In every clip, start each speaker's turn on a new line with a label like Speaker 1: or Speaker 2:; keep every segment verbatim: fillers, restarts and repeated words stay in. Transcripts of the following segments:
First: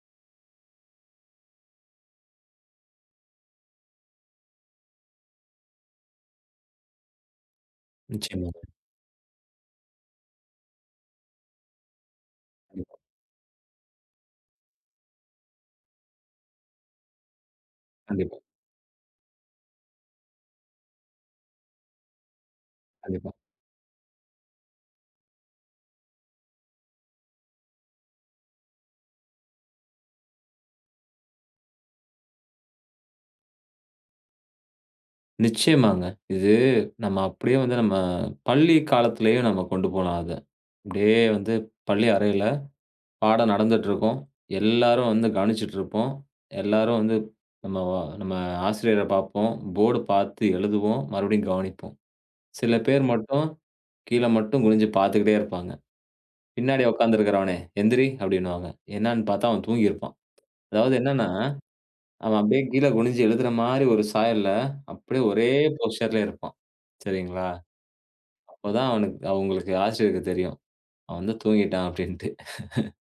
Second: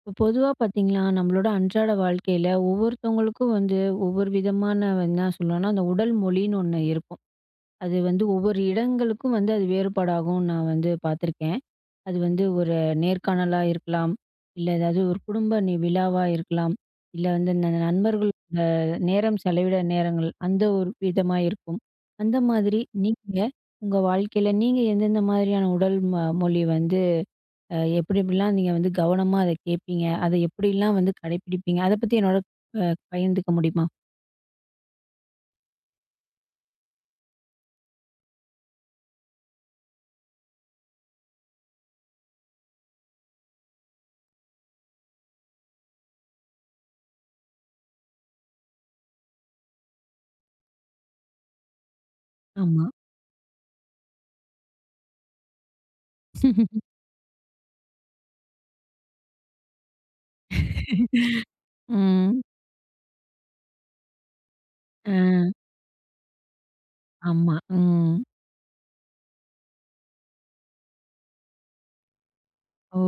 Speaker 1: இப்போ பொதுவா பார்த்தீங்களா, நம்மளோட அன்றாட வாழ்க்கையில ஒவ்வொருத்தவங்களுக்கும் வந்து ஒவ்வொரு விதமான என்ன சொல்லணும்னா, அந்த உடல் மொழின்னு ஒண்ணு இருக்கும். அது வந்து ஒவ்வொரு
Speaker 2: நிச்சயமாங்க.
Speaker 1: இடங்களுக்கும் வந்து அது வேறுபாடாகும் நான் வந்து பார்த்துருக்கேன். அது வந்து ஒரு
Speaker 2: கண்டிப்பா,
Speaker 1: நேர்காணலா இருக்கலாம், இல்ல ஏதாவது ஒரு குடும்ப நி விழாவா இருக்கலாம், இல்ல வந்து இந்த நண்பர்கள்
Speaker 2: கண்டிப்பா,
Speaker 1: நேரம் செலவிட நேரங்கள் அந்த ஒரு விதமா இருக்கும். அந்த மாதிரி
Speaker 2: கண்டிப்பா.
Speaker 1: நீங்க உங்க வாழ்க்கையில நீங்க எந்தெந்த மாதிரியான உடல் ம மொழி வந்து அ எப்படி எப்படிலாம் நீங்க வந்து கவனமா அத கேட்பீங்க? அத எப்படிலாம் வந்து கடைப்பிடிப்பீங்க? அத பத்தி என்னோட அ பகிர்ந்துக்க முடியுமா?
Speaker 2: நிச்சயமாங்க. இது நம்ம அப்படியே வந்து நம்ம பள்ளி காலத்திலேயே நம்ம கொண்டு போலாம் அத. அப்படியே வந்து பள்ளி அறையில பாடம் நடந்துட்டுருக்கும். எல்லாரும் வந்து கவனிச்சுட்டுருப்போம். எல்லாரும் வந்து நம்ம வ நம்ம ஆசிரியர பார்ப்போம். போர்டு பார்த்து எழுதுவோம். மறுபடியும் கவனிப்போம். சில
Speaker 1: ஆமா.
Speaker 2: பேர் மட்டும் கீழ மட்டும் குனிஞ்சு பார்த்துக்கிட்டே இருப்பாங்க. பின்னாடி உட்காந்துருக்கிறவனே எந்திரி! அப்படின்னுவாங்க. என்னான்னு பார்த்தா அவன் தூங்கியிருப்பான். அதாவது என்னன்னா அவன்
Speaker 1: ம்.
Speaker 2: அப்படியே கீழ குனிஞ்சு எழுதுற மாரி ஒரு சாயல்ல,
Speaker 1: ஆ.
Speaker 2: அப்படியே ஒரே போஸ்டர்ல இருப்பான். சரிங்களா?
Speaker 1: ஆமா. ம்.
Speaker 2: அப்பதான் அவனுக்கு அவங்களுக்கு ஆசிரியருக்கு தெரியும். அவன் வந்து தூங்கிட்டான் அப்படின்ட்டு.
Speaker 1: ஓ!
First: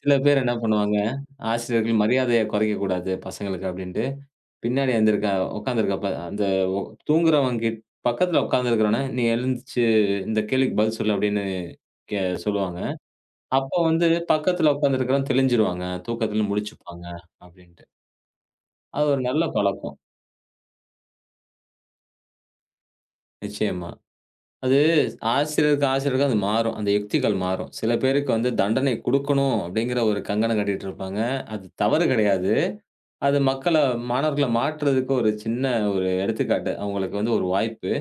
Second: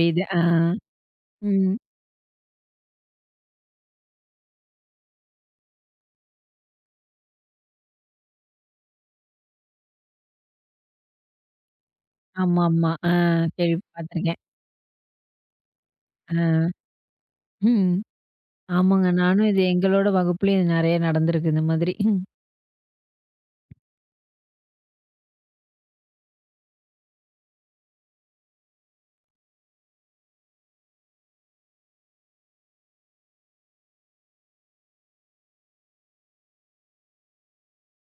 Speaker 2: சில பேர்
Speaker 1: ஆ.
Speaker 2: என்ன பண்ணுவாங்க,
Speaker 1: ம்.
Speaker 2: ஆசிரியர்கள் மரியாதைய குறைக்கக் கூடாது பசங்களுக்கு அப்படின்ட்டு, பின்னாடி எந்திருக்க உட்கார்ந்திருக்கப்ப அந்த ஒ தூங்குறவன் கிட் பக்கத்துல உட்கார்ந்திருக்கிறவன, "நீ எழுந்துச்சு இந்த கேள்விக்கு பதில் சொல்லு" அப்படின்னு கே சொல்லுவாங்க.
Speaker 1: ஆமாமா. ஆ
Speaker 2: அப்ப
Speaker 1: கேள்வி
Speaker 2: வந்து
Speaker 1: பார்த்துருக்கேன்.
Speaker 2: பக்கத்துல உட்கார்ந்திருக்கிறவன் தெளிஞ்சிருவாங்க.
Speaker 1: ஆ.
Speaker 2: தூக்கத்துல முழிச்சுப்பாங்க அப்படின்ட்டு.
Speaker 1: ம்.
Speaker 2: அது
Speaker 1: ஆமாங்க.
Speaker 2: ஒரு நல்ல
Speaker 1: நானும் இது
Speaker 2: பழக்கம்.
Speaker 1: எங்களோட வகுப்புலயும் இது நெறைய நடந்திருக்கு இந்த மாதிரி. ம்.
Speaker 2: நிச்சயமா. அது ஆசிரியருக்கு, ஆசிரியருக்கு அது மாறும். அந்த யுக்திகள் மாறும். சில பேருக்கு வந்து தண்டனை குடுக்கணும் அப்படிங்கிற ஒரு கங்கணம் கட்டிட்டு இருப்பாங்க. அது தவறு கிடையாது. அது மக்கள மாணவர்கள மாற்றுறதுக்கு ஒரு சின்ன ஒரு எடுத்துக்காட்டு. அவங்களுக்கு வந்து ஒரு வாய்ப்பு.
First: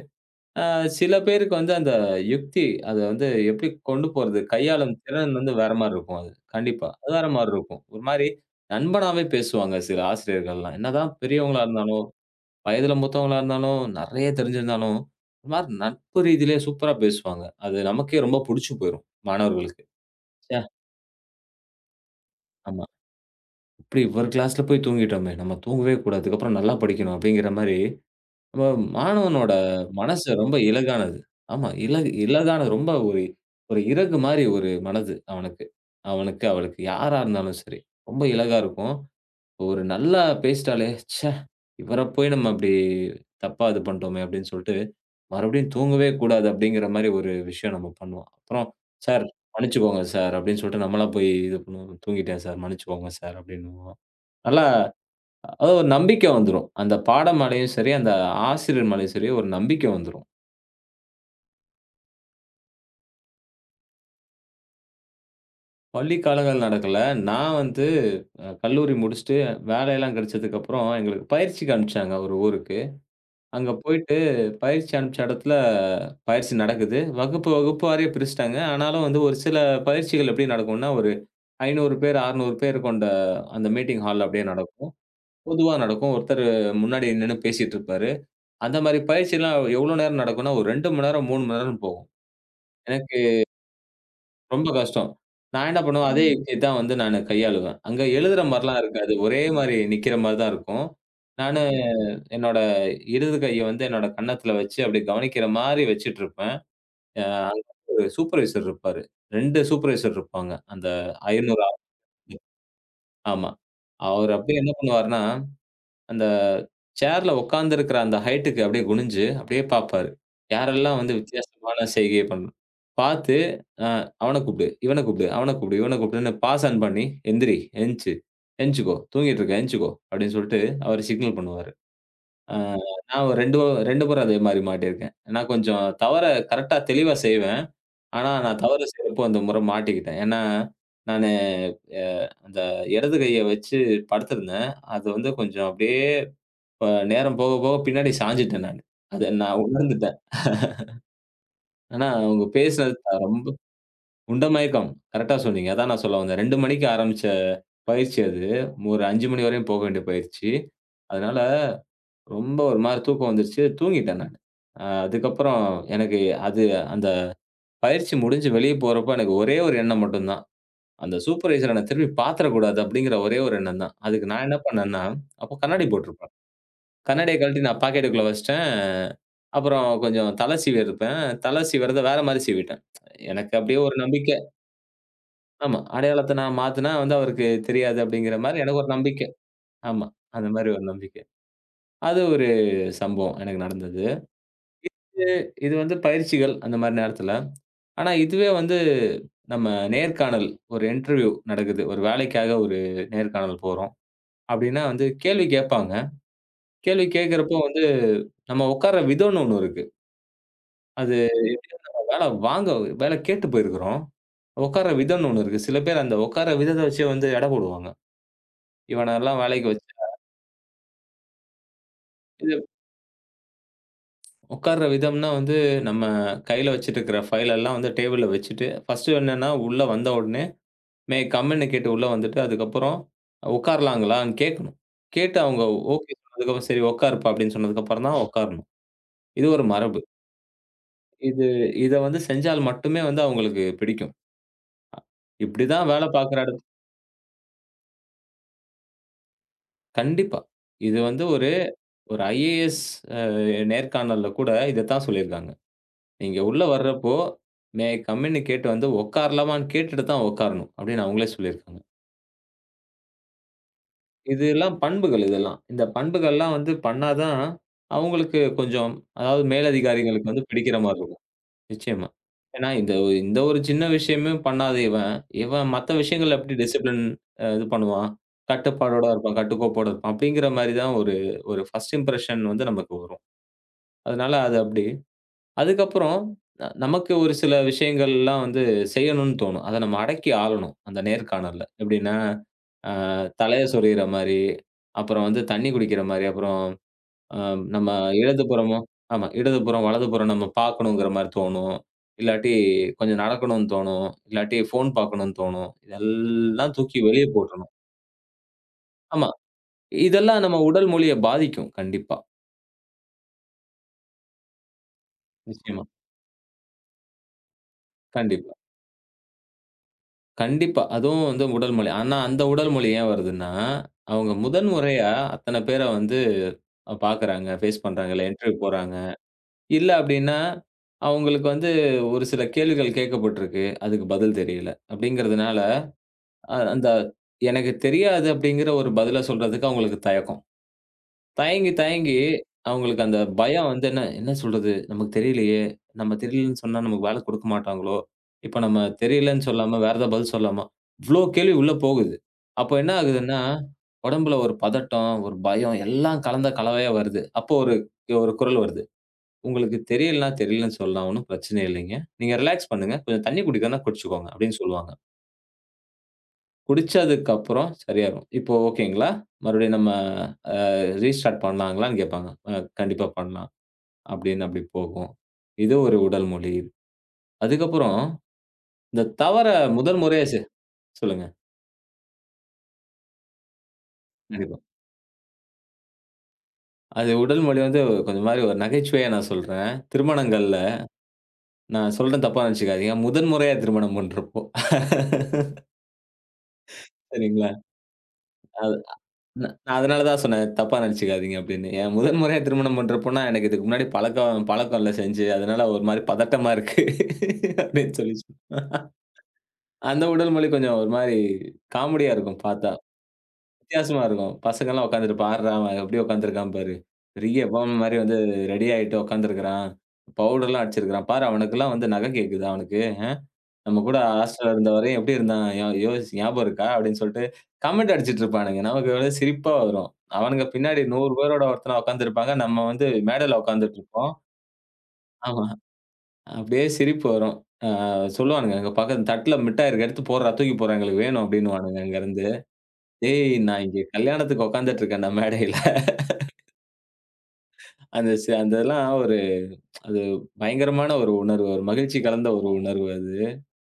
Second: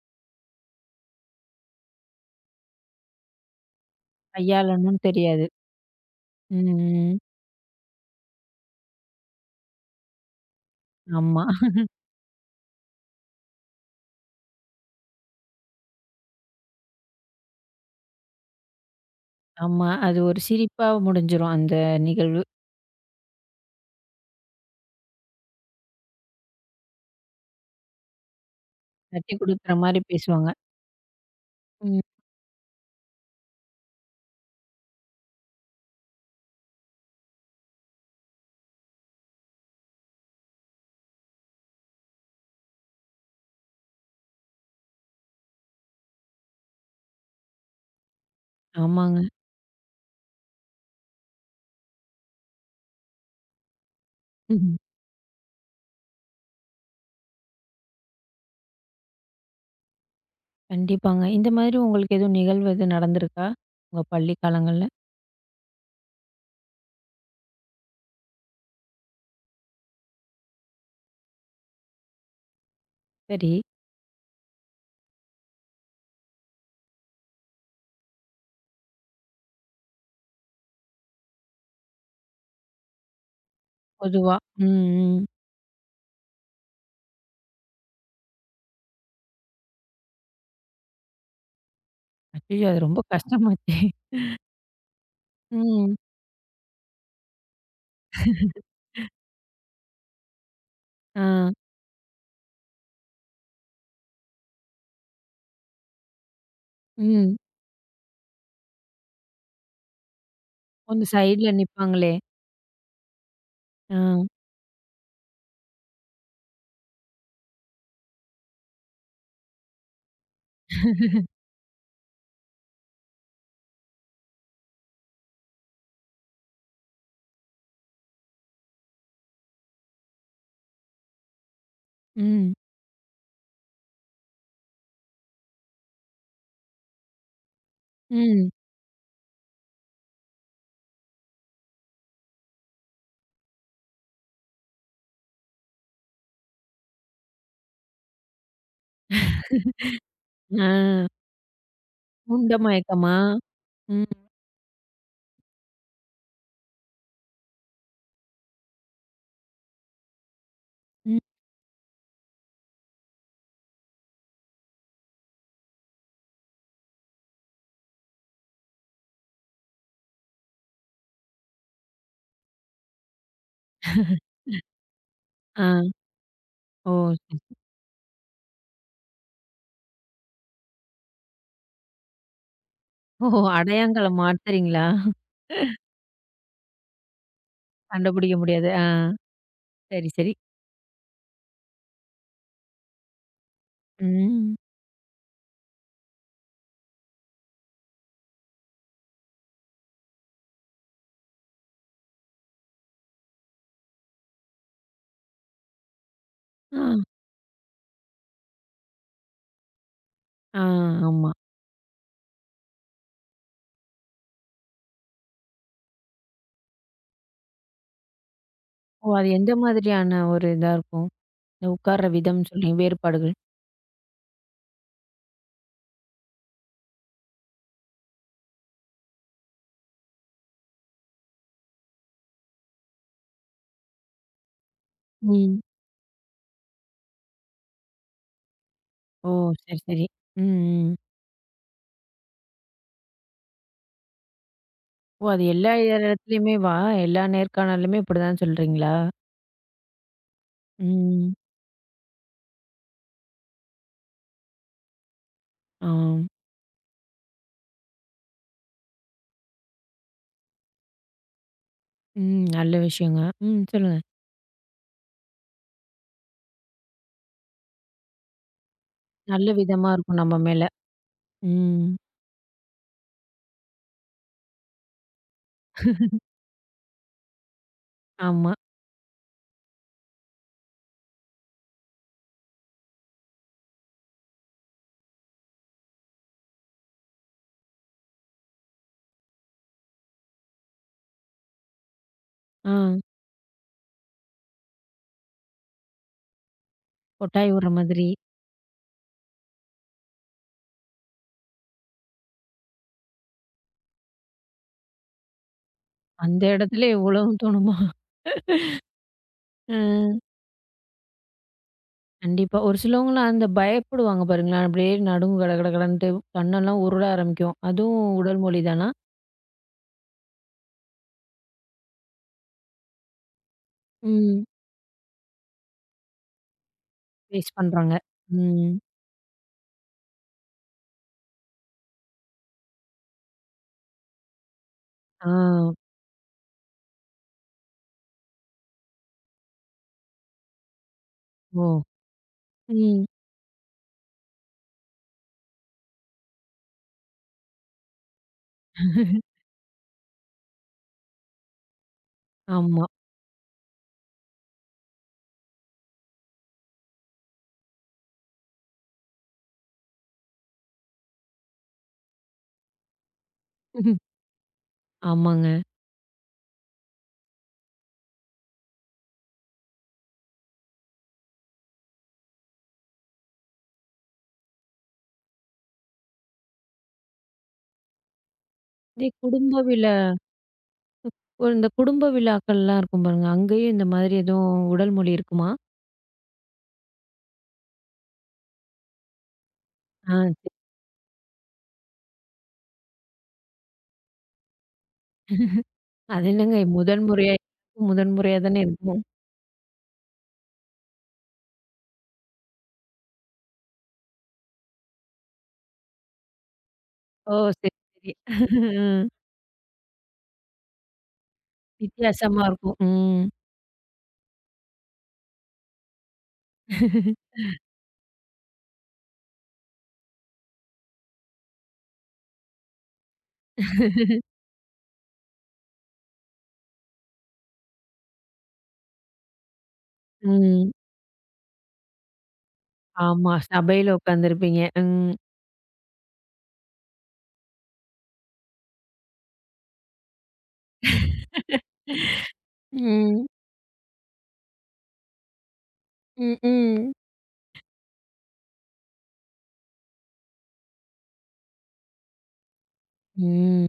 Speaker 2: அ சில பேருக்கு வந்து அந்த யுக்தி அத வந்து எப்படி கொண்டு போறது? கையாளும்
Speaker 1: கையாளணும்னு
Speaker 2: திறன்
Speaker 1: தெரியாது.
Speaker 2: வந்து வேற மாரி இருக்கும் அது. கண்டிப்பா. அது
Speaker 1: ம்.
Speaker 2: வேற மாரி இருக்கும். ஒரு மாரி நண்பனாவே பேசுவாங்க சில ஆசிரியர்கள்லாம். என்னதான்
Speaker 1: ஆமா,
Speaker 2: பெரியவங்களா இருந்தாலும் வயதில மூத்தவங்களா இருந்தாலும், நெறைய தெரிஞ்சிருந்தாலும், ஒரு மாரி நட்பு ரீதியிலே சூப்பரா பேசுவாங்க. அது நமக்கே ரொம்ப புடிச்சு போயிரும், மாணவர்களுக்கு.
Speaker 1: ஆமா. அது ஒரு
Speaker 2: ச்சே!
Speaker 1: சிரிப்பா முடிஞ்சிரும் அந்த நிகழ்வு.
Speaker 2: ஆமா. "இப்படி இவர் கிளாஸ்ல போய் தூங்கிட்டோமே! நம்ம தூங்கவே கூடாது. அதுக்கப்புறம் நல்லா படிக்கணும்." அப்படிங்கிற மாரி, நம்ம
Speaker 1: தட்டி
Speaker 2: மாணவனோட
Speaker 1: குடுக்குற மாரி
Speaker 2: மனசு
Speaker 1: பேசுவாங்க.
Speaker 2: ரொம்ப இலகானது. ஆமா,
Speaker 1: ம்.
Speaker 2: இலகு இலகானது. ரொம்ப ஒரு ஒரு இறகு மாரி ஒரு மனது அவனுக்கு. அவனுக்கு, அவளுக்கு யாரா இருந்தாலும் சரி. ரொம்ப இலகா இருக்கும். ஒரு நல்லா பேசிட்டாலே, ச்சே! இவர போய் நம்ம அப்படி தப்பா இது பண்ணிட்டோமே அப்படின்னு சொல்லிட்டு, மறுபடியும் தூங்கவே கூடாது அப்படிங்கிற மாரி ஒரு விஷயம் நம்ம பண்ணுவோம். அப்புறம்
Speaker 1: ஆமாங்க.
Speaker 2: சார் மன்னிச்சுக்கோங்க சார் அப்படின்னு சொல்லிட்டு நம்மளா போய் இது பண்ணுவோம். தூங்கிட்டேன் சார் மன்னிச்சுக்கோங்க சார் அப்படின்னுவோம். நல்லா அதாவது ஒரு நம்பிக்கை வந்துரும். அந்த பாடம் மேலயும் சரி, அந்த ஆசிரியர் மேலயும் சரி ஒரு நம்பிக்கை வந்துரும்.
Speaker 1: கண்டிப்பாங்க. இந்த மாதிரி உங்களுக்கு எதுவும் நிகழ்வு எதுவும் நடந்திருக்கா? உங்க பள்ளி காலங்கள்ல?
Speaker 2: பள்ளி காலங்கள் நடக்கல. நான் வந்து அ கல்லூரி முடிச்சுட்டு வேலையெல்லாம் கிடைச்சதுக்கப்புறம் எங்களுக்கு பயிற்சிக்கு அனுப்பிச்சாங்க ஒரு ஊருக்கு.
Speaker 1: சரி.
Speaker 2: அங்க போயிட்டு பயிற்சி அனுப்பிச்ச இடத்துல பயிற்சி நடக்குது. வகுப்பு வகுப்பு வாரியா பிரிச்சுட்டாங்க. ஆனாலும் வந்து ஒரு சில பயிற்சிகள் எப்படி நடக்கும்னா, ஒரு ஐநூறு பேர், அறுநூறு பேர் கொண்ட அந்த மீட்டிங் ஹால்
Speaker 1: பொதுவா.
Speaker 2: அப்படியே
Speaker 1: ம்,
Speaker 2: நடக்கும்.
Speaker 1: ம்.
Speaker 2: பொதுவா நடக்கும். ஒருத்தர் முன்னாடி நின்னு பேசிட்டு இருப்பாரு. அந்த மாரி பயிற்சிலாம் எவ்வளோ நேரம் நடக்கும்னா, ஒரு இரண்டு மணி நேரம், மூணு மணி நேரம் போகும்.
Speaker 1: அய்யய்யோ! அது ரொம்ப
Speaker 2: எனக்கு
Speaker 1: கஷ்டமாச்சே!
Speaker 2: ரொம்ப கஷ்டம். நான் என்ன
Speaker 1: ம்.
Speaker 2: பண்ணுவேன், அதே ம். யுக்திய தான் வந்து நானு கையாளுவேன். அங்க எழுதுற மாரிலாம் இருக்காது. ஒரே மாரி நிக்கிற மாரி தான் இருக்கும்.
Speaker 1: ஆ.
Speaker 2: நானு என்னோட இடது கைய வந்து என்னோட கன்னத்துல வச்சு அப்டி கவனிக்கிற மாரி வச்சுட்ருப்பேன். அ
Speaker 1: ம்.
Speaker 2: அங்க ஒரு சூப்பர்வைசர் இருப்பாரு. ரெண்டு சூப்பர்வைசர் இருப்பாங்க. அந்த
Speaker 1: அந்த சைடுல
Speaker 2: ஐநூறு
Speaker 1: நிப்பாங்களே!
Speaker 2: ஆமா.
Speaker 1: ஆ.
Speaker 2: அவரு அப்டியே என்ன பண்ணுவாருன்னா அந்த சேர்ல உட்கார்ந்திருக்கிற அந்த ஹைட்டுக்கு அப்படியே குனிஞ்சு, அப்படியே பார்ப்பாரு. யாரெல்லாம் வந்து வித்தியாசமான செய்கைய பண்ணணும். பார்த்து, அ "அவன கூப்பிடு, இவன கூப்பிடு, அவன கூப்பிடு, இவன கூப்பிடுன்னு" பாஸ் ஆன் பண்ணி, "எந்திரி, எந்திச்சு, எந்திச்சுக்கோ, தூங்கிட்டு இருக்க, எந்திச்சுக்கோ" அப்படின்னு சொல்லிட்டு அவரு சிக்னல் பண்ணுவாரு.
Speaker 1: ம்.
Speaker 2: அ நான் ஒரு இரண்டு இரண்டு முறை அதே மாரி மாட்டியிருக்கேன். நான் கொஞ்சம் தவற கரெக்ட்டா தெளிவா செய்வேன். ஆனா,
Speaker 1: ம்.
Speaker 2: நான் தவறு செய்றப்போ அந்த முறை மாட்டிக்கிட்டேன். ஏன்னா, நானு அ அந்த இடது கைய வச்சு படுத்திருந்தேன். அது வந்து கொஞ்சம் அப்படியே அ நேரம் போக, போக பின்னாடி சாஞ்சுட்டேன் நானு. அத நான் உணர்ந்துட்டேன்.
Speaker 1: ஆ.
Speaker 2: ஆனா அவங்க
Speaker 1: உண்ட
Speaker 2: பேசினது
Speaker 1: மயக்கமா?
Speaker 2: அ ரொம்ப
Speaker 1: ம்.
Speaker 2: உண்ட மயக்கம். கரெக்ட்டா சொன்னீங்க. அதான் நான் சொல்ல வந்தேன். ரெண்டு மணிக்கு ஆரம்பிச்ச பயிற்சி அது. ஒரு அஞ்சு மணி வரையும் போக வேண்டிய பயிற்சி.
Speaker 1: ம்.
Speaker 2: அதனால ரொம்ப ஒரு மாரி தூக்கம் வந்துருச்சு. தூங்கிட்டேன் நானு. அ அதுக்கப்புறம் எனக்கு அது அந்த பயிற்சி முடிஞ்சு வெளிய போறப்போ எனக்கு ஒரே ஒரு எண்ணம் மட்டும் தான். அந்த சூப்பர்வைசர நான் திரும்பி பாத்துறக்கூடாது அப்படிங்கிற ஒரே ஒரு எண்ணம் தான். அதுக்கு நான் என்ன பண்ணேன்னா, அப்போ
Speaker 1: ஆ.
Speaker 2: கண்ணாடி போட்டிருப்பேன்.
Speaker 1: ஓ!
Speaker 2: கண்ணாடிய
Speaker 1: சரி.
Speaker 2: கழட்டி நான் பாக்கெட்டுக்குள்ள வச்சுட்டேன். அப்புறம் கொஞ்சம் தல சீவிருப்பேன். தல சீவுறத வேற மாரி சீவிட்டேன்.
Speaker 1: ஓ!
Speaker 2: எனக்கு அப்படியே ஒரு
Speaker 1: அடையாங்காலம்
Speaker 2: நம்பிக்கை.
Speaker 1: மாத்துறீங்களா?
Speaker 2: ஆமா. அடையாளத்த நான் மாத்துனா வந்து அவருக்கு தெரியாது
Speaker 1: கண்டுபிடிக்க
Speaker 2: அப்படிங்கிற மாரி
Speaker 1: முடியாது.
Speaker 2: எனக்கு
Speaker 1: ஆ.
Speaker 2: ஒரு நம்பிக்கை. ஆமா.
Speaker 1: சரி, சரி.
Speaker 2: அந்த மாரி ஒரு நம்பிக்கை. அது ஒரு சம்பவம் எனக்கு நடந்தது.
Speaker 1: ம்.
Speaker 2: இது வந்து பயிற்சிகள் அந்த மாரி நேரத்துல. ஆனா இதுவே வந்து நம்ம நேர்காணல், ஒரு இன்டர்வியூ நடக்குது. ஒரு வேலைக்காக ஒரு நேர்காணல் போறோம். அப்படின்னா வந்து கேள்வி கேட்பாங்க.
Speaker 1: ஆ.
Speaker 2: கேள்வி கேட்கிறப்போ வந்து நம்ம உட்கார்ற விதம்ன்னு ஒண்ணு இருக்கு.
Speaker 1: ஆ.
Speaker 2: அது
Speaker 1: ஆமா.
Speaker 2: வேல வாங்க வேல கேட்டு போயிருக்கிறோம். உட்கார்ற விதம்ன்னு ஒண்ணு இருக்கு. சில பேர் அந்த உட்கார்ற விதத்த வச்சே வந்து எடை போடுவாங்க.
Speaker 1: ஓ! அது
Speaker 2: இவனெல்லாம்
Speaker 1: எந்த
Speaker 2: வேலைக்கு வச்சு
Speaker 1: மாதிரியான ஒரு இதா இருக்கும்? இந்த உட்கார்ற விதம்
Speaker 2: இது
Speaker 1: சொல்றீங்க. வேறுபாடுகள்.
Speaker 2: உட்கார்ற விதம்னா வந்து நம்ம கையில வச்சுட்டு இருக்கிற ஃபைல் எல்லாம் வந்து டேபிள்ல வச்சுட்டு, ஃபர்ஸ்ட் என்னன்னா உள்ள வந்த உடனே மே ஐ கம்ன்னு கேட்டு உள்ள வந்துட்டு, அதுக்கப்புறம் உட்காரலாங்களான்னு கேட்கணும். கேட்டு
Speaker 1: ம்.
Speaker 2: அவங்க ஓகே சொன்னதுக்கப்புறம், "சரி உட்காருப்பா" அப்படின்னு சொன்னதுக்கப்புறம் தான் உட்காரணும்.
Speaker 1: ஓ!
Speaker 2: இது ஒரு
Speaker 1: சரி,
Speaker 2: மரபு.
Speaker 1: சரி. ம், ம்.
Speaker 2: இது இத வந்து செஞ்சால் மட்டுமே வந்து அவங்களுக்கு பிடிக்கும்.
Speaker 1: ஓ! அது எல்லா
Speaker 2: இப்படிதான் வேலை பார்க்கிற எடத்
Speaker 1: இடத்துலயுமேவா? எல்லா நேர்காணல்லுமே இப்படிதான் சொல்றீங்களா?
Speaker 2: கண்டிப்பா. இது வந்து
Speaker 1: ம்.
Speaker 2: ஒரு ஒரு ஐஏஎஸ் அ நேர்காணல்ல கூட இதத்தான் சொல்லியிருக்காங்க.
Speaker 1: ஆ.
Speaker 2: "நீங்க உள்ள வர்றப்போ, மே ஐ கம்மின்னு கேட்டு வந்து உட்காரலாமான்னு கேட்டுட்டு தான் உட்காரணும்." அப்படின்னு அவங்களே சொல்லியிருக்காங்க.
Speaker 1: ம். நல்ல விஷயங்க. ம். சொல்லுங்க.
Speaker 2: இதெல்லாம் பண்புகள் இதெல்லாம். இந்த பண்புகள்லாம் வந்து பண்ணா தான், அவங்களுக்கு கொஞ்சம் அதாவது
Speaker 1: நல்ல விதமா இருக்கும்
Speaker 2: மேலதிகாரிகளுக்கு
Speaker 1: நம்ம
Speaker 2: வந்து
Speaker 1: மேல.
Speaker 2: பிடிக்கிற மாரி இருக்கும்.
Speaker 1: ம்.
Speaker 2: நிச்சயமா. ஏன்னா இந்த ஒ- இந்த ஒரு சின்ன விஷயமே பண்ணாத இவன், இவன் மத்த விஷயங்கள்ல எப்படி டிசிப்ளின் அ இது பண்ணுவான்?
Speaker 1: ஆமா.
Speaker 2: கட்டுப்பாடோட இருப்பான், கட்டுக்கோப்போட இருப்பான். அப்படிங்கிற மாரி தான் ஒரு ஒரு ஃபர்ஸ்ட் இம்ப்ரஷன் வந்து நமக்கு வரும். அதனால அது அப்படி. அதுக்கப்புறம் ந நமக்கு ஒரு சில விஷயங்கள்லாம் வந்து செய்யணும்னு தோணும். அத நம்ம அடக்கி ஆளணும். அந்த நேர்காணல்ல. எப்படின்னா,
Speaker 1: ஆ.
Speaker 2: அ தலைய சொறியிற மாரி, அப்புறம் வந்து தண்ணீ குடிக்கிற மாரி, அப்புறம் அ
Speaker 1: கொட்டாய் விடுற
Speaker 2: நம்ம
Speaker 1: மாதிரி.
Speaker 2: இடதுபுறமும் ஆமா. இடதுபுறம், வலதுபுறம் நம்ம பார்க்கணுங்கிற மாரி தோணும். இல்லாட்டி கொஞ்சம் நடக்கணும்னு தோணும். இல்லாட்டி ஃபோன் பார்க்கணும்னு தோணும்.
Speaker 1: அந்த
Speaker 2: இதெல்லாம்
Speaker 1: இடத்துல
Speaker 2: தூக்கி வெளிய
Speaker 1: இவ்வளவும்
Speaker 2: போட்டுறணும்.
Speaker 1: தோணுமா?
Speaker 2: ஆமா.
Speaker 1: அ.
Speaker 2: இதெல்லாம் நம்ம உடல் மொழிய பாதிக்கும். கண்டிப்பா.
Speaker 1: கண்டிப்பா. ஒரு சிலவங்கலாம் அந்த பயப்படுவாங்க பாருங்களேன். அப்படியே நடுங்கும் கட கட
Speaker 2: நிச்சயமா.
Speaker 1: கடன்ட்டு கண்ணெல்லாம் உருள ஆரம்பிக்கும். அதுவும் உடல்
Speaker 2: கண்டிப்பா.
Speaker 1: மொழி தானா?
Speaker 2: கண்டிப்பா. அதுவும் வந்து உடல் மொழி. ஆனா அந்த உடல் மொழி ஏன் வருதுன்னா, அவங்க
Speaker 1: ம்.
Speaker 2: முதன் முறையா அத்தன பேர வந்து அ பார்க்குறாங்க,
Speaker 1: ஃபேஸ்
Speaker 2: ஃபேஸ்
Speaker 1: பண்றாங்க.
Speaker 2: பண்றாங்க, இல்ல இன்டர்வியூ
Speaker 1: ம்.
Speaker 2: போறாங்க. இல்ல அப்டின்னா, அவங்களுக்கு வந்து ஒரு சில கேள்விகள் கேட்கப்பட்டிருக்கு. அதுக்கு பதில் தெரியல.
Speaker 1: ஆ.
Speaker 2: அப்டிங்கிறதுனால, அ அந்த "எனக்கு தெரியாது" அப்டிங்கிற ஒரு பதில சொல்றதுக்கு அவங்களுக்கு தயக்கம்.
Speaker 1: ஓ!
Speaker 2: தயங்கி, தயங்கி அவங்களுக்கு
Speaker 1: ம்.
Speaker 2: அந்த பயம் வந்து என்ன என்ன சொல்றது? நமக்கு தெரியலையே! நம்ம தெரியலன்னு சொன்னா நமக்கு வேலை குடுக்க மாட்டாங்களோ! இப்ப நம்ம தெரியலன்னு சொல்லாம, வேற ஏதாவது பதில் சொல்லாமா? இவ்ளோ கேள்வி உள்ள போகுது. அப்போ
Speaker 1: ஆமா.
Speaker 2: என்ன ஆகுதுன்னா, உடம்புல ஒரு பதட்டம், ஒரு பயம் எல்லாம் கலந்த கலவையா வருது. அப்போ ஒரு ஒரு குரல் வருது. "உங்களுக்கு தெரியலன்னா தெரியலன்னு சொல்லலாம். ஒண்ணும் பிரச்சனை இல்லைங்க. நீங்க ரிலாக்ஸ் பண்ணுங்க. கொஞ்சம் தண்ணீ குடிக்கணும்னா குடிச்சுக்கோங்க" அப்படின்னு சொல்லுவாங்க.
Speaker 1: ஆமாங்க.
Speaker 2: குடிச்சதுக்கு அப்புறம் சரியாயிரும். இப்போ ஓகேங்களா? மறுபடியும் நம்ம அ ரீஸ்டார்ட் பண்ணலாங்களான்னு கேட்பாங்க. அ கண்டிப்பா பண்ணலாம். அப்படின்னு அப்படி போகும். இது ஒரு உடல் மொழி. அதுக்கப்புறம் இந்த
Speaker 1: இதே
Speaker 2: தவற
Speaker 1: குடும்ப விழா
Speaker 2: முதல் முறையா செ சொல்லுங்க.
Speaker 1: ஒரு இந்த குடும்ப விழாக்கள்லாம் இருக்கும் பாருங்க. அங்கேயும் இந்த மாதிரி
Speaker 2: கண்டிப்பா.
Speaker 1: எதுவும் உடல் மொழி இருக்குமா?
Speaker 2: அது உடல் மொழி வந்து கொஞ்சம் மாரி ஒரு நகைச்சுவையா நான் சொல்றேன்.
Speaker 1: ஆ சரி.
Speaker 2: திருமணங்கள்ல நான் சொல்றேன் தப்பா நெனச்சுக்காதீங்க. முதன் முறையா திருமணம் பண்றப்போ.
Speaker 1: அது என்னங்க முதன் முறையா
Speaker 2: சரிங்களா?
Speaker 1: முதன் முறையா தானே இருக்கும்.
Speaker 2: ந நான் அதனால தான் சொன்னேன், தப்பா நெனச்சுக்காதீங்க அப்டின்னு. ஏன் முதல் முறையா திருமணம் பண்றப்போனா, எனக்கு இதுக்கு முன்னாடி பழக்கம் பழக்கம் இல்ல செஞ்சு. அதனால ஒரு மாரி பதட்டமா இருக்கு
Speaker 1: ஓ! சரி,
Speaker 2: அப்டின்னு
Speaker 1: சரி.
Speaker 2: சொல்லி சொன்னா.
Speaker 1: ம்.
Speaker 2: அந்த உடல் மொழி கொஞ்சம் ஒரு மாரி காமெடியா இருக்கும்
Speaker 1: வித்தியாசமா
Speaker 2: பார்த்தா.
Speaker 1: இருக்கும். ம்.
Speaker 2: வித்தியாசமா இருக்கும். பசங்கலாம் உட்கார்ந்துட்டு பார்றா அவன் எப்டி உட்கார்ந்துருக்கான் பாரு. பெரிய பொம்மை மாரி வந்து ரெடி ஆயிட்டு உட்கார்ந்துருக்கிறான். பவுடர்லாம் அடிச்சிருக்கிறான். பாரு அவனுக்கெல்லாம் வந்து நகை கேக்குது அவனுக்கு. நம்ம கூட ஹாஸ்டல்ல இருந்தவரையும் "எப்டி இருந்தான்? ஞா யோசி ஞாபகம் இருக்கா?" அப்படின்னு சொல்லிட்டு கமெண்ட் அடிச்சிட்டு இருப்பானுங்க. நமக்கு ஒரே சிரிப்பா வரும். அவனுங்க
Speaker 1: ம்.
Speaker 2: பின்னாடி நூறு பேரோட ஒருத்தனா உட்கார்ந்திருப்பாங்க. நம்ம வந்து
Speaker 1: ஆமா.
Speaker 2: மேடையில உட்கார்ந்துட்டு
Speaker 1: சபையில
Speaker 2: இருப்போம்.
Speaker 1: உட்காந்துருப்பீங்க. ம்.
Speaker 2: ஆமா. அப்படியே சிரிப்பு வரும். ஆ சொல்லுவானுங்க அங்க பக்கத்து தட்டுல மிட்டாய் இருக்கு. எடுத்து போடுறா, தூக்கி போடுறா எங்களுக்கு வேணும் அப்படின்னுவானுங்க அங்கருந்து.
Speaker 1: ம்.
Speaker 2: "டேய் நான் இங்க கல்யாணத்துக்கு உட்கார்ந்துட்டு இருக்கேன்டா மேடையில."
Speaker 1: ம், ம்.
Speaker 2: அந்த சி அந்த இதெல்லாம் ஒரு அது பயங்கரமான ஒரு உணர்வு. ஒரு மகிழ்ச்சி கலந்த ஒரு உணர்வு அது.
Speaker 1: ம்.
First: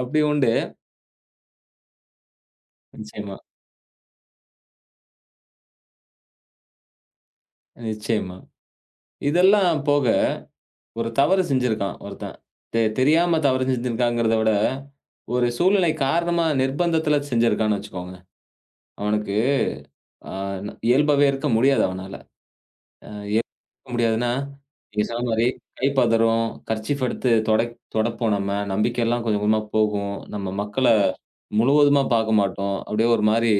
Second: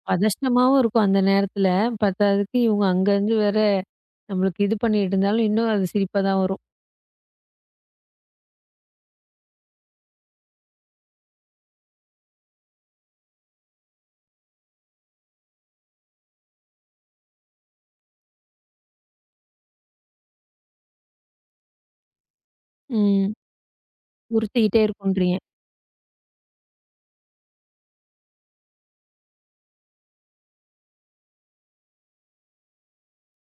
Speaker 2: அப்படி உண்டு.
Speaker 1: பதஷ்டமாவும் இருக்கும் அந்த நேரத்துல. பத்தாததுக்கு இவங்க அங்கருந்து
Speaker 2: நிச்சயமா,
Speaker 1: வேற நம்மளுக்கு இது பண்ணிட்டு இருந்தாலும், இன்னும் அது சிரிப்பா தான் வரும்.
Speaker 2: நிச்சயமா. இதெல்லாம் போக ஒரு தவறு செஞ்சிருக்கான் ஒருத்தன். தெ தெரியாம தவறு செஞ்சிருக்காங்கிறத விட, ஒரு சூழ்நிலை காரணமா நிர்பந்தத்துல செஞ்சிருக்கான்னு வச்சுக்கோங்க. அவனுக்கு அ இயல்பாவே இருக்க முடியாது அவனால. அ
Speaker 1: ம்.
Speaker 2: ஏத்துக்க முடியாதுன்னா,
Speaker 1: உறுத்திக்கிட்டே
Speaker 2: நீங்க சொன்ன
Speaker 1: இருக்குன்றீங்க.
Speaker 2: மாரி கை பதறும், கர்ச்சீஃப் எடுத்து தொடைக் தொடைப்போம் நம்ம. நம்பிக்கைலாம் கொஞ்சம் கொஞ்சமா போகும். நம்ம மக்கள முழுவதுமா பாக்க மாட்டோம். அப்படியே ஒரு மாரி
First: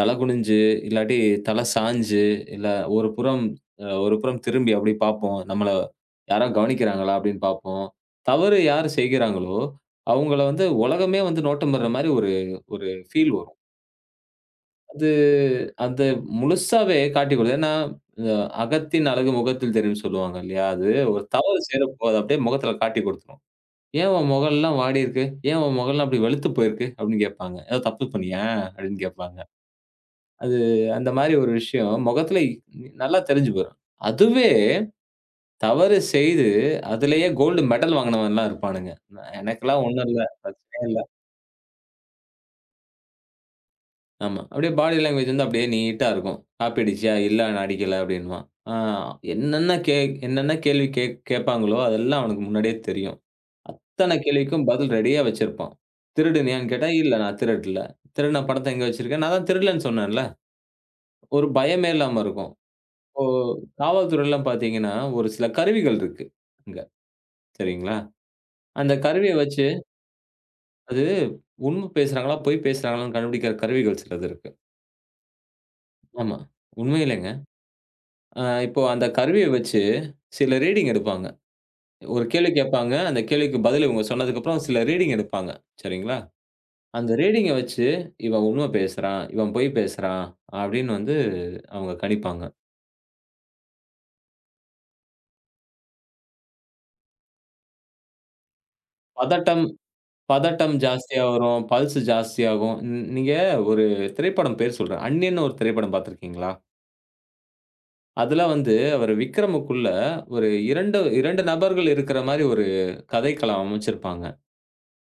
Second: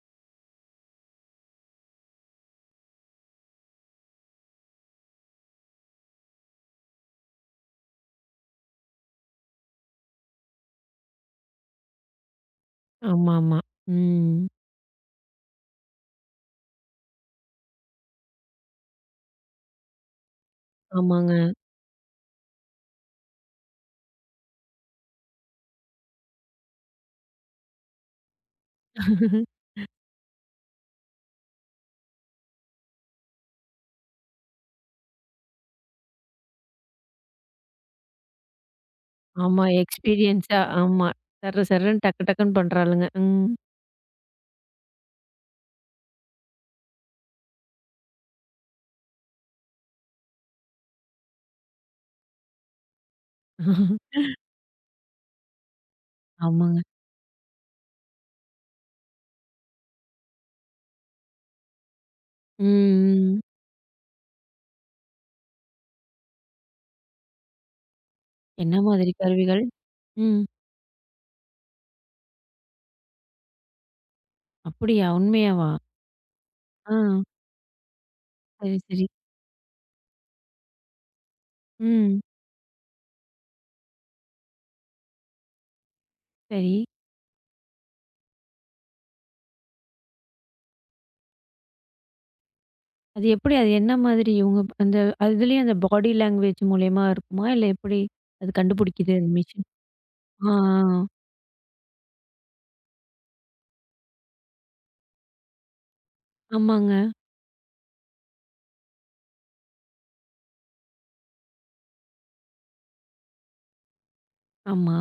Speaker 2: தலை குனிஞ்சு, இல்லாட்டி தலை சாய்ஞ்சு, இல்ல ஒரு புறம் அ ஒரு புறம் திரும்பி அப்படி பாப்போம். நம்மள யாரா கவனிக்கிறாங்களா அப்படின்னு பாப்போம். தவறு யார் செய்கிறாங்களோ, அவங்கள வந்து உலகமே வந்து நோட்டமிடுற மாரி ஒரு ஒரு ஃபீல்
Speaker 1: ஆமாமா.
Speaker 2: வரும்.
Speaker 1: ம்.
Speaker 2: அது அது முழுசாவே காட்டிக் கொடுது. ஏன்னா, அ அகத்தின் அழகு முகத்தில் தெரியும்னு சொல்லுவாங்க இல்லையா? அது ஒரு
Speaker 1: ஆமாங்க.
Speaker 2: தவறு செய்றப்போ, அது அப்படியே முகத்தில காட்டிக் குடுத்துரும். "ஏன் உன் முகம்லாம் வாடியிருக்கு? ஏன் உன் முகம்லாம் அப்படி வெளுத்து போயிருக்கு?" அப்படின்னு கேட்பாங்க. "ஏதோ தப்பு பண்ணியா?" அப்படின்னு கேட்பாங்க. அது அந்த மாரி ஒரு விஷயம் முகத்தில நல்லா தெரிஞ்சு போயிரும். அதுவே தவறு செய்து, அதிலேயே கோல்டு மெடல் வாங்கினவன்லாம் இருப்பானுங்க.
Speaker 1: ஆமா.
Speaker 2: எனக்கெல்லாம் ஒண்ணும் இல்ல.
Speaker 1: எக்ஸ்பீரியன்ஸா
Speaker 2: பிரச்சனையே இல்ல.
Speaker 1: ஆமா. சர்ரு சர்ருன்னு டக்கு டக்குன்னு பண்றாளுங்க. ம்.
Speaker 2: ஆமா. அப்படியே பாடி லாங்குவேஜ் வந்து அப்படியே நீட்டா இருக்கும். "காப்பி அடிச்சியா?" "இல்ல நான் அடிக்கல" அப்படின்னுவான். ஆ என்னென்ன கே என்னென்ன கேள்வி கே கேட்பாங்களோ அதெல்லாம் அவனுக்கு முன்னாடியே தெரியும். அத்தன கேள்விக்கும் பதில் ரெடியா வச்சிருப்பான். "திருடுனியான்னு?"
Speaker 1: ஆமாங்க.
Speaker 2: கேட்டா, "இல்ல நான் திருடல." "திருடுன பணத்த எங்க வச்சிருக்க?" "நான் தான் திருடலன்னு சொன்னேன்ல." ஒரு பயமே இல்லாம இருக்கும். இப்போ
Speaker 1: ம், ம்.
Speaker 2: காவல்துறைலாம் பார்த்தீங்கன்னா, ஒரு சில கருவிகள் இருக்கு அங்க. சரிங்களா?
Speaker 1: என்ன
Speaker 2: அந்த
Speaker 1: மாதிரி
Speaker 2: கருவிய
Speaker 1: கருவிகள்?
Speaker 2: வச்சு
Speaker 1: ம்.
Speaker 2: அது உண்ம பேசுறாங்களா, பொய் பேசுறாங்களான்னு கண்டுபிடிக்கிற கருவிகள் சிலது இருக்கு.
Speaker 1: அப்படியா? உண்மையாவா?
Speaker 2: ஆமா.
Speaker 1: ஆ.
Speaker 2: உண்மையிலேங்க. அ
Speaker 1: சரி,
Speaker 2: இப்போ
Speaker 1: சரி.
Speaker 2: அந்த கருவிய வச்சு சில ரீடிங் எடுப்பாங்க.
Speaker 1: ம்.
Speaker 2: ஒரு கேள்வி கேட்பாங்க. அந்த கேள்விக்கு பதில் இவங்க சொன்னதுக்கப்புறம் சில ரீடிங் எடுப்பாங்க. சரிங்களா?
Speaker 1: சரி.
Speaker 2: அந்த ரீடிங்க வச்சு, இவன் உண்ம பேசுறான், இவன் பொய் பேசுறான் அப்படின்னு வந்து அவங்க கணிப்பாங்க.
Speaker 1: அது எப்படி? அது என்ன மாதிரி இவங்க அந்த அதுலயும் அந்த பாடி லாங்குவேஜ் மூலியமா இருக்குமா? இல்ல எப்படி? அது கண்டுபிடிக்குது அந்த
Speaker 2: பதட்டம்
Speaker 1: மிஷின். ஆ,
Speaker 2: பதட்டம்
Speaker 1: ஆ.
Speaker 2: ஜாஸ்தியா வரும். பல்ஸ் ஜாஸ்தியாகும். ன் நீங்க ஒரு திரைப்படம் பேர் சொல்றேன். அந்நியன்னு ஒரு திரைப்படம் பார்த்திருக்கீங்களா?
Speaker 1: ஆமாங்க.
Speaker 2: அதுல வந்து அவரு விக்ரமுக்குள்ள ஒரு இரண்டு, இரண்டு நபர்கள் இருக்கிற மாரி ஒரு கதைக்களம் அமைச்சிருப்பாங்க.
Speaker 1: ஆமா.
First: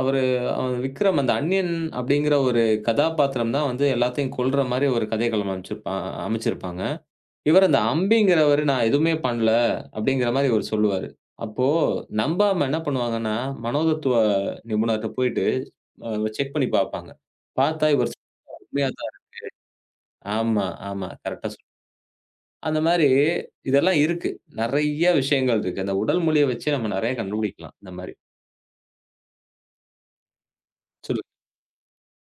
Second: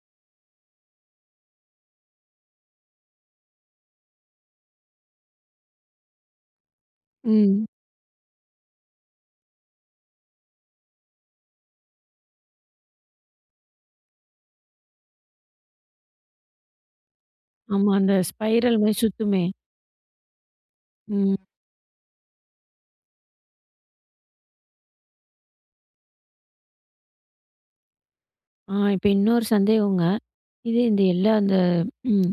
Speaker 2: அவரு அவன் விக்ரம் அந்த அந்நியன் அப்படிங்கிற ஒரு கதாபாத்திரம் தான் வந்து எல்லாத்தையும் கொல்ற மாரி ஒரு கதைக்களம் அமைச்சிருப்பான் அமைச்சிருப்பாங்க.
Speaker 1: ம்.
Speaker 2: இவரு அந்த அம்பிங்கிறவரு நான் எதுவுமே பண்ணல அப்படிங்கிற மாரி இவரு சொல்லுவாரு. அப்போ நம்பாம என்ன பண்ணுவாங்கன்னா, மனோதத்துவ நிபுணர்ட்ட போயிட்டு அ செக் பண்ணி பார்ப்பாங்க. பார்த்தா
Speaker 1: ஆமா.
Speaker 2: இவர்
Speaker 1: அந்த ஸ்பைரல்
Speaker 2: உண்மையா
Speaker 1: மாரி
Speaker 2: தான்
Speaker 1: சுத்துமே.
Speaker 2: ஆமா, ஆமா.
Speaker 1: ம்.
Speaker 2: கரெக்ட்டா சொன் அந்த மாரி இதெல்லாம் இருக்கு. நெறைய விஷயங்கள் இருக்கு. அந்த உடல் மொழிய வச்சே நம்ம நெறைய கண்டுபிடிக்கலாம். இந்த மாரி.
Speaker 1: ஆ இப்ப இன்னொரு சந்தேகங்க. இது இந்த
Speaker 2: சொல்லு
Speaker 1: எல்லா அந்த ம்.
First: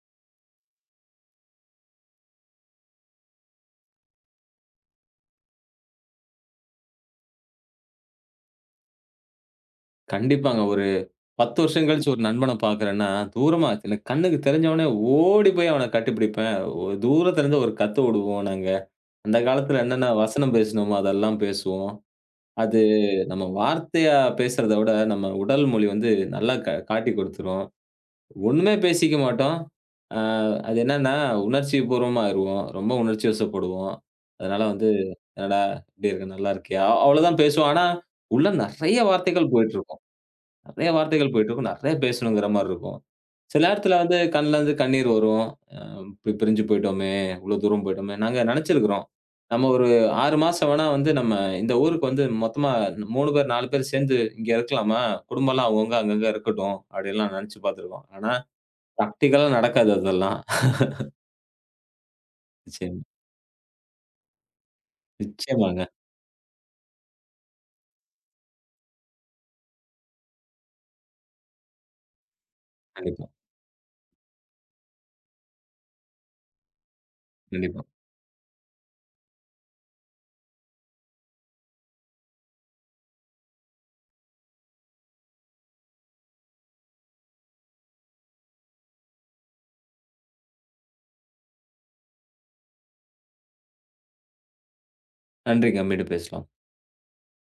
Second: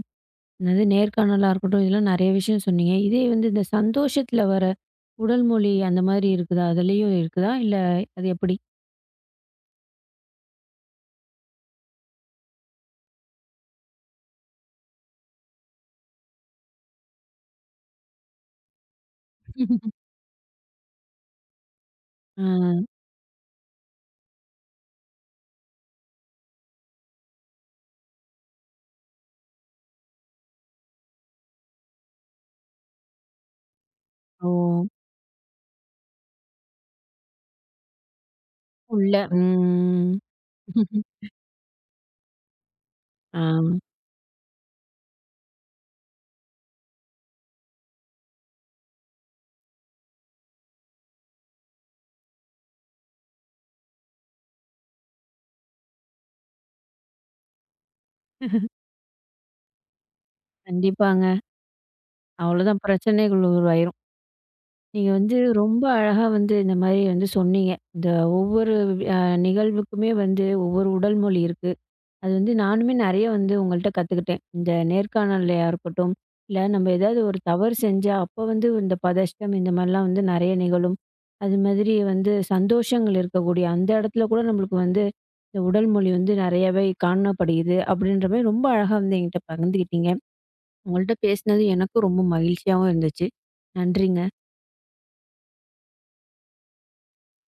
Speaker 1: அதாவது நேர்காணலா இருக்கட்டும், இதெல்லாம் நெறைய விஷயம் சொன்னீங்க. இதே வந்து இந்த சந்தோஷத்துல வர உடல் மொழி அந்த மாதிரி இருக்குதா? அதுலயும் இருக்குதா? இல்ல அது எப்படி?
Speaker 2: கண்டிப்பாங்க. ஒரு பத்து வருஷம் கழிச்சு ஒரு நண்பன பார்க்குறேன்னா, தூரமா எனக்கு கண்ணுக்கு தெரிஞ்சவனே ஓடி போய் அவன கட்டிப்பிடிப்பேன். ஒ தூரத்துல இருந்து ஒரு கத்து விடுவோம் நாங்க. அந்த காலத்துல என்னென்ன வசனம் பேசினோமோ, அதெல்லாம் பேசுவோம்.
Speaker 1: ஆ,
Speaker 2: அது நம்ம வார்த்தையா பேசுறத விட, நம்ம உடல் மொழி வந்து நல்லா கா காட்டிக் குடுத்துரும். ஒண்ணுமே பேசிக்க மாட்டோம். அ அது என்னன்னா, உணர்ச்சிபூர்வமா ஆயிருவோம். ரொம்ப உணர்ச்சி வசப்படுவோம்.
Speaker 1: ஓ!
Speaker 2: அதனால வந்து, "என்னடா, எப்படி இருக்க? நல்லா இருக்கியா?" அவ்வளோதான் பேசுவோம். ஆனா, உள்ள நெறைய
Speaker 1: உள்ள
Speaker 2: வார்த்தைகள் போயிட்டுருக்கும்.
Speaker 1: ம்.
Speaker 2: நெறைய வார்த்தைகள் போயிட்டுருக்கும். நெறைய பேசணுங்கிற மாரி இருக்கும்.
Speaker 1: ஆ,
Speaker 2: சில நேரத்துல வந்து கண்லருந்து கண்ணீர் வரும். அ "இப்படி பிரிஞ்சு போயிட்டோமே! இவ்வளோ தூரம் போயிட்டோமே!" நாங்க நெனச்சிருக்கிறோம். நம்ம ஒரு ஆறு மாசம் வேணா வந்து நம்ம இந்த ஊருக்கு வந்து மொத்தமா மூணு பேர், நாலு பேர் சேர்ந்து இங்க இருக்கலாமா? குடும்பம்லாம் அவங்கவங்க அங்கங்க இருக்கட்டும். அப்படின்லாம் நெனச்சு பார்த்துருக்கோம். ஆனா, பிராக்டிகலா நடக்காது அதெல்லாம்.
Speaker 1: கண்டிப்பாங்க. அவ்வளோதான்
Speaker 2: நிச்சயமா.
Speaker 1: பிரச்சனைகள் உருவாயிரும். நீங்க வந்து
Speaker 2: நிச்சயமாங்க.
Speaker 1: ரொம்ப அழகா வந்து இந்த மாரி வந்து சொன்னீங்க. இந்த ஒவ்வொரு அ நிகழ்வுக்குமே வந்து ஒவ்வொரு உடல் மொழி இருக்கு. அது வந்து நானுமே
Speaker 2: கண்டிப்பா,
Speaker 1: நெறைய வந்து உங்கள்ட்ட கத்துக்கிட்டேன். இந்த நேர்காணல்லயா இருக்கட்டும், இல்ல நம்ம ஏதாவது ஒரு தவறு
Speaker 2: கண்டிப்பா.
Speaker 1: செஞ்சா, அப்ப வந்து இந்த பதஷ்டம் இந்த மாரிலாம் வந்து நெறைய நிகழும். அது மாதிரி வந்து சந்தோஷங்கள் இருக்கக்கூடிய அந்த இடத்துல கூட நம்மளுக்கு வந்து இந்த உடல் மொழி வந்து நெறையாவே காணப்படுகிறது. அப்படின்ற மாரி ரொம்ப அழகா வந்து என்கிட்ட பகிர்ந்துக்கிட்டீங்க. உங்கள்ட்ட பேசினது எனக்கும் ரொம்ப மகிழ்ச்சியாவும் இருந்துச்சு. நன்றிங்க.
Speaker 2: நன்றிங்க. மீண்டும் பேசலாம்.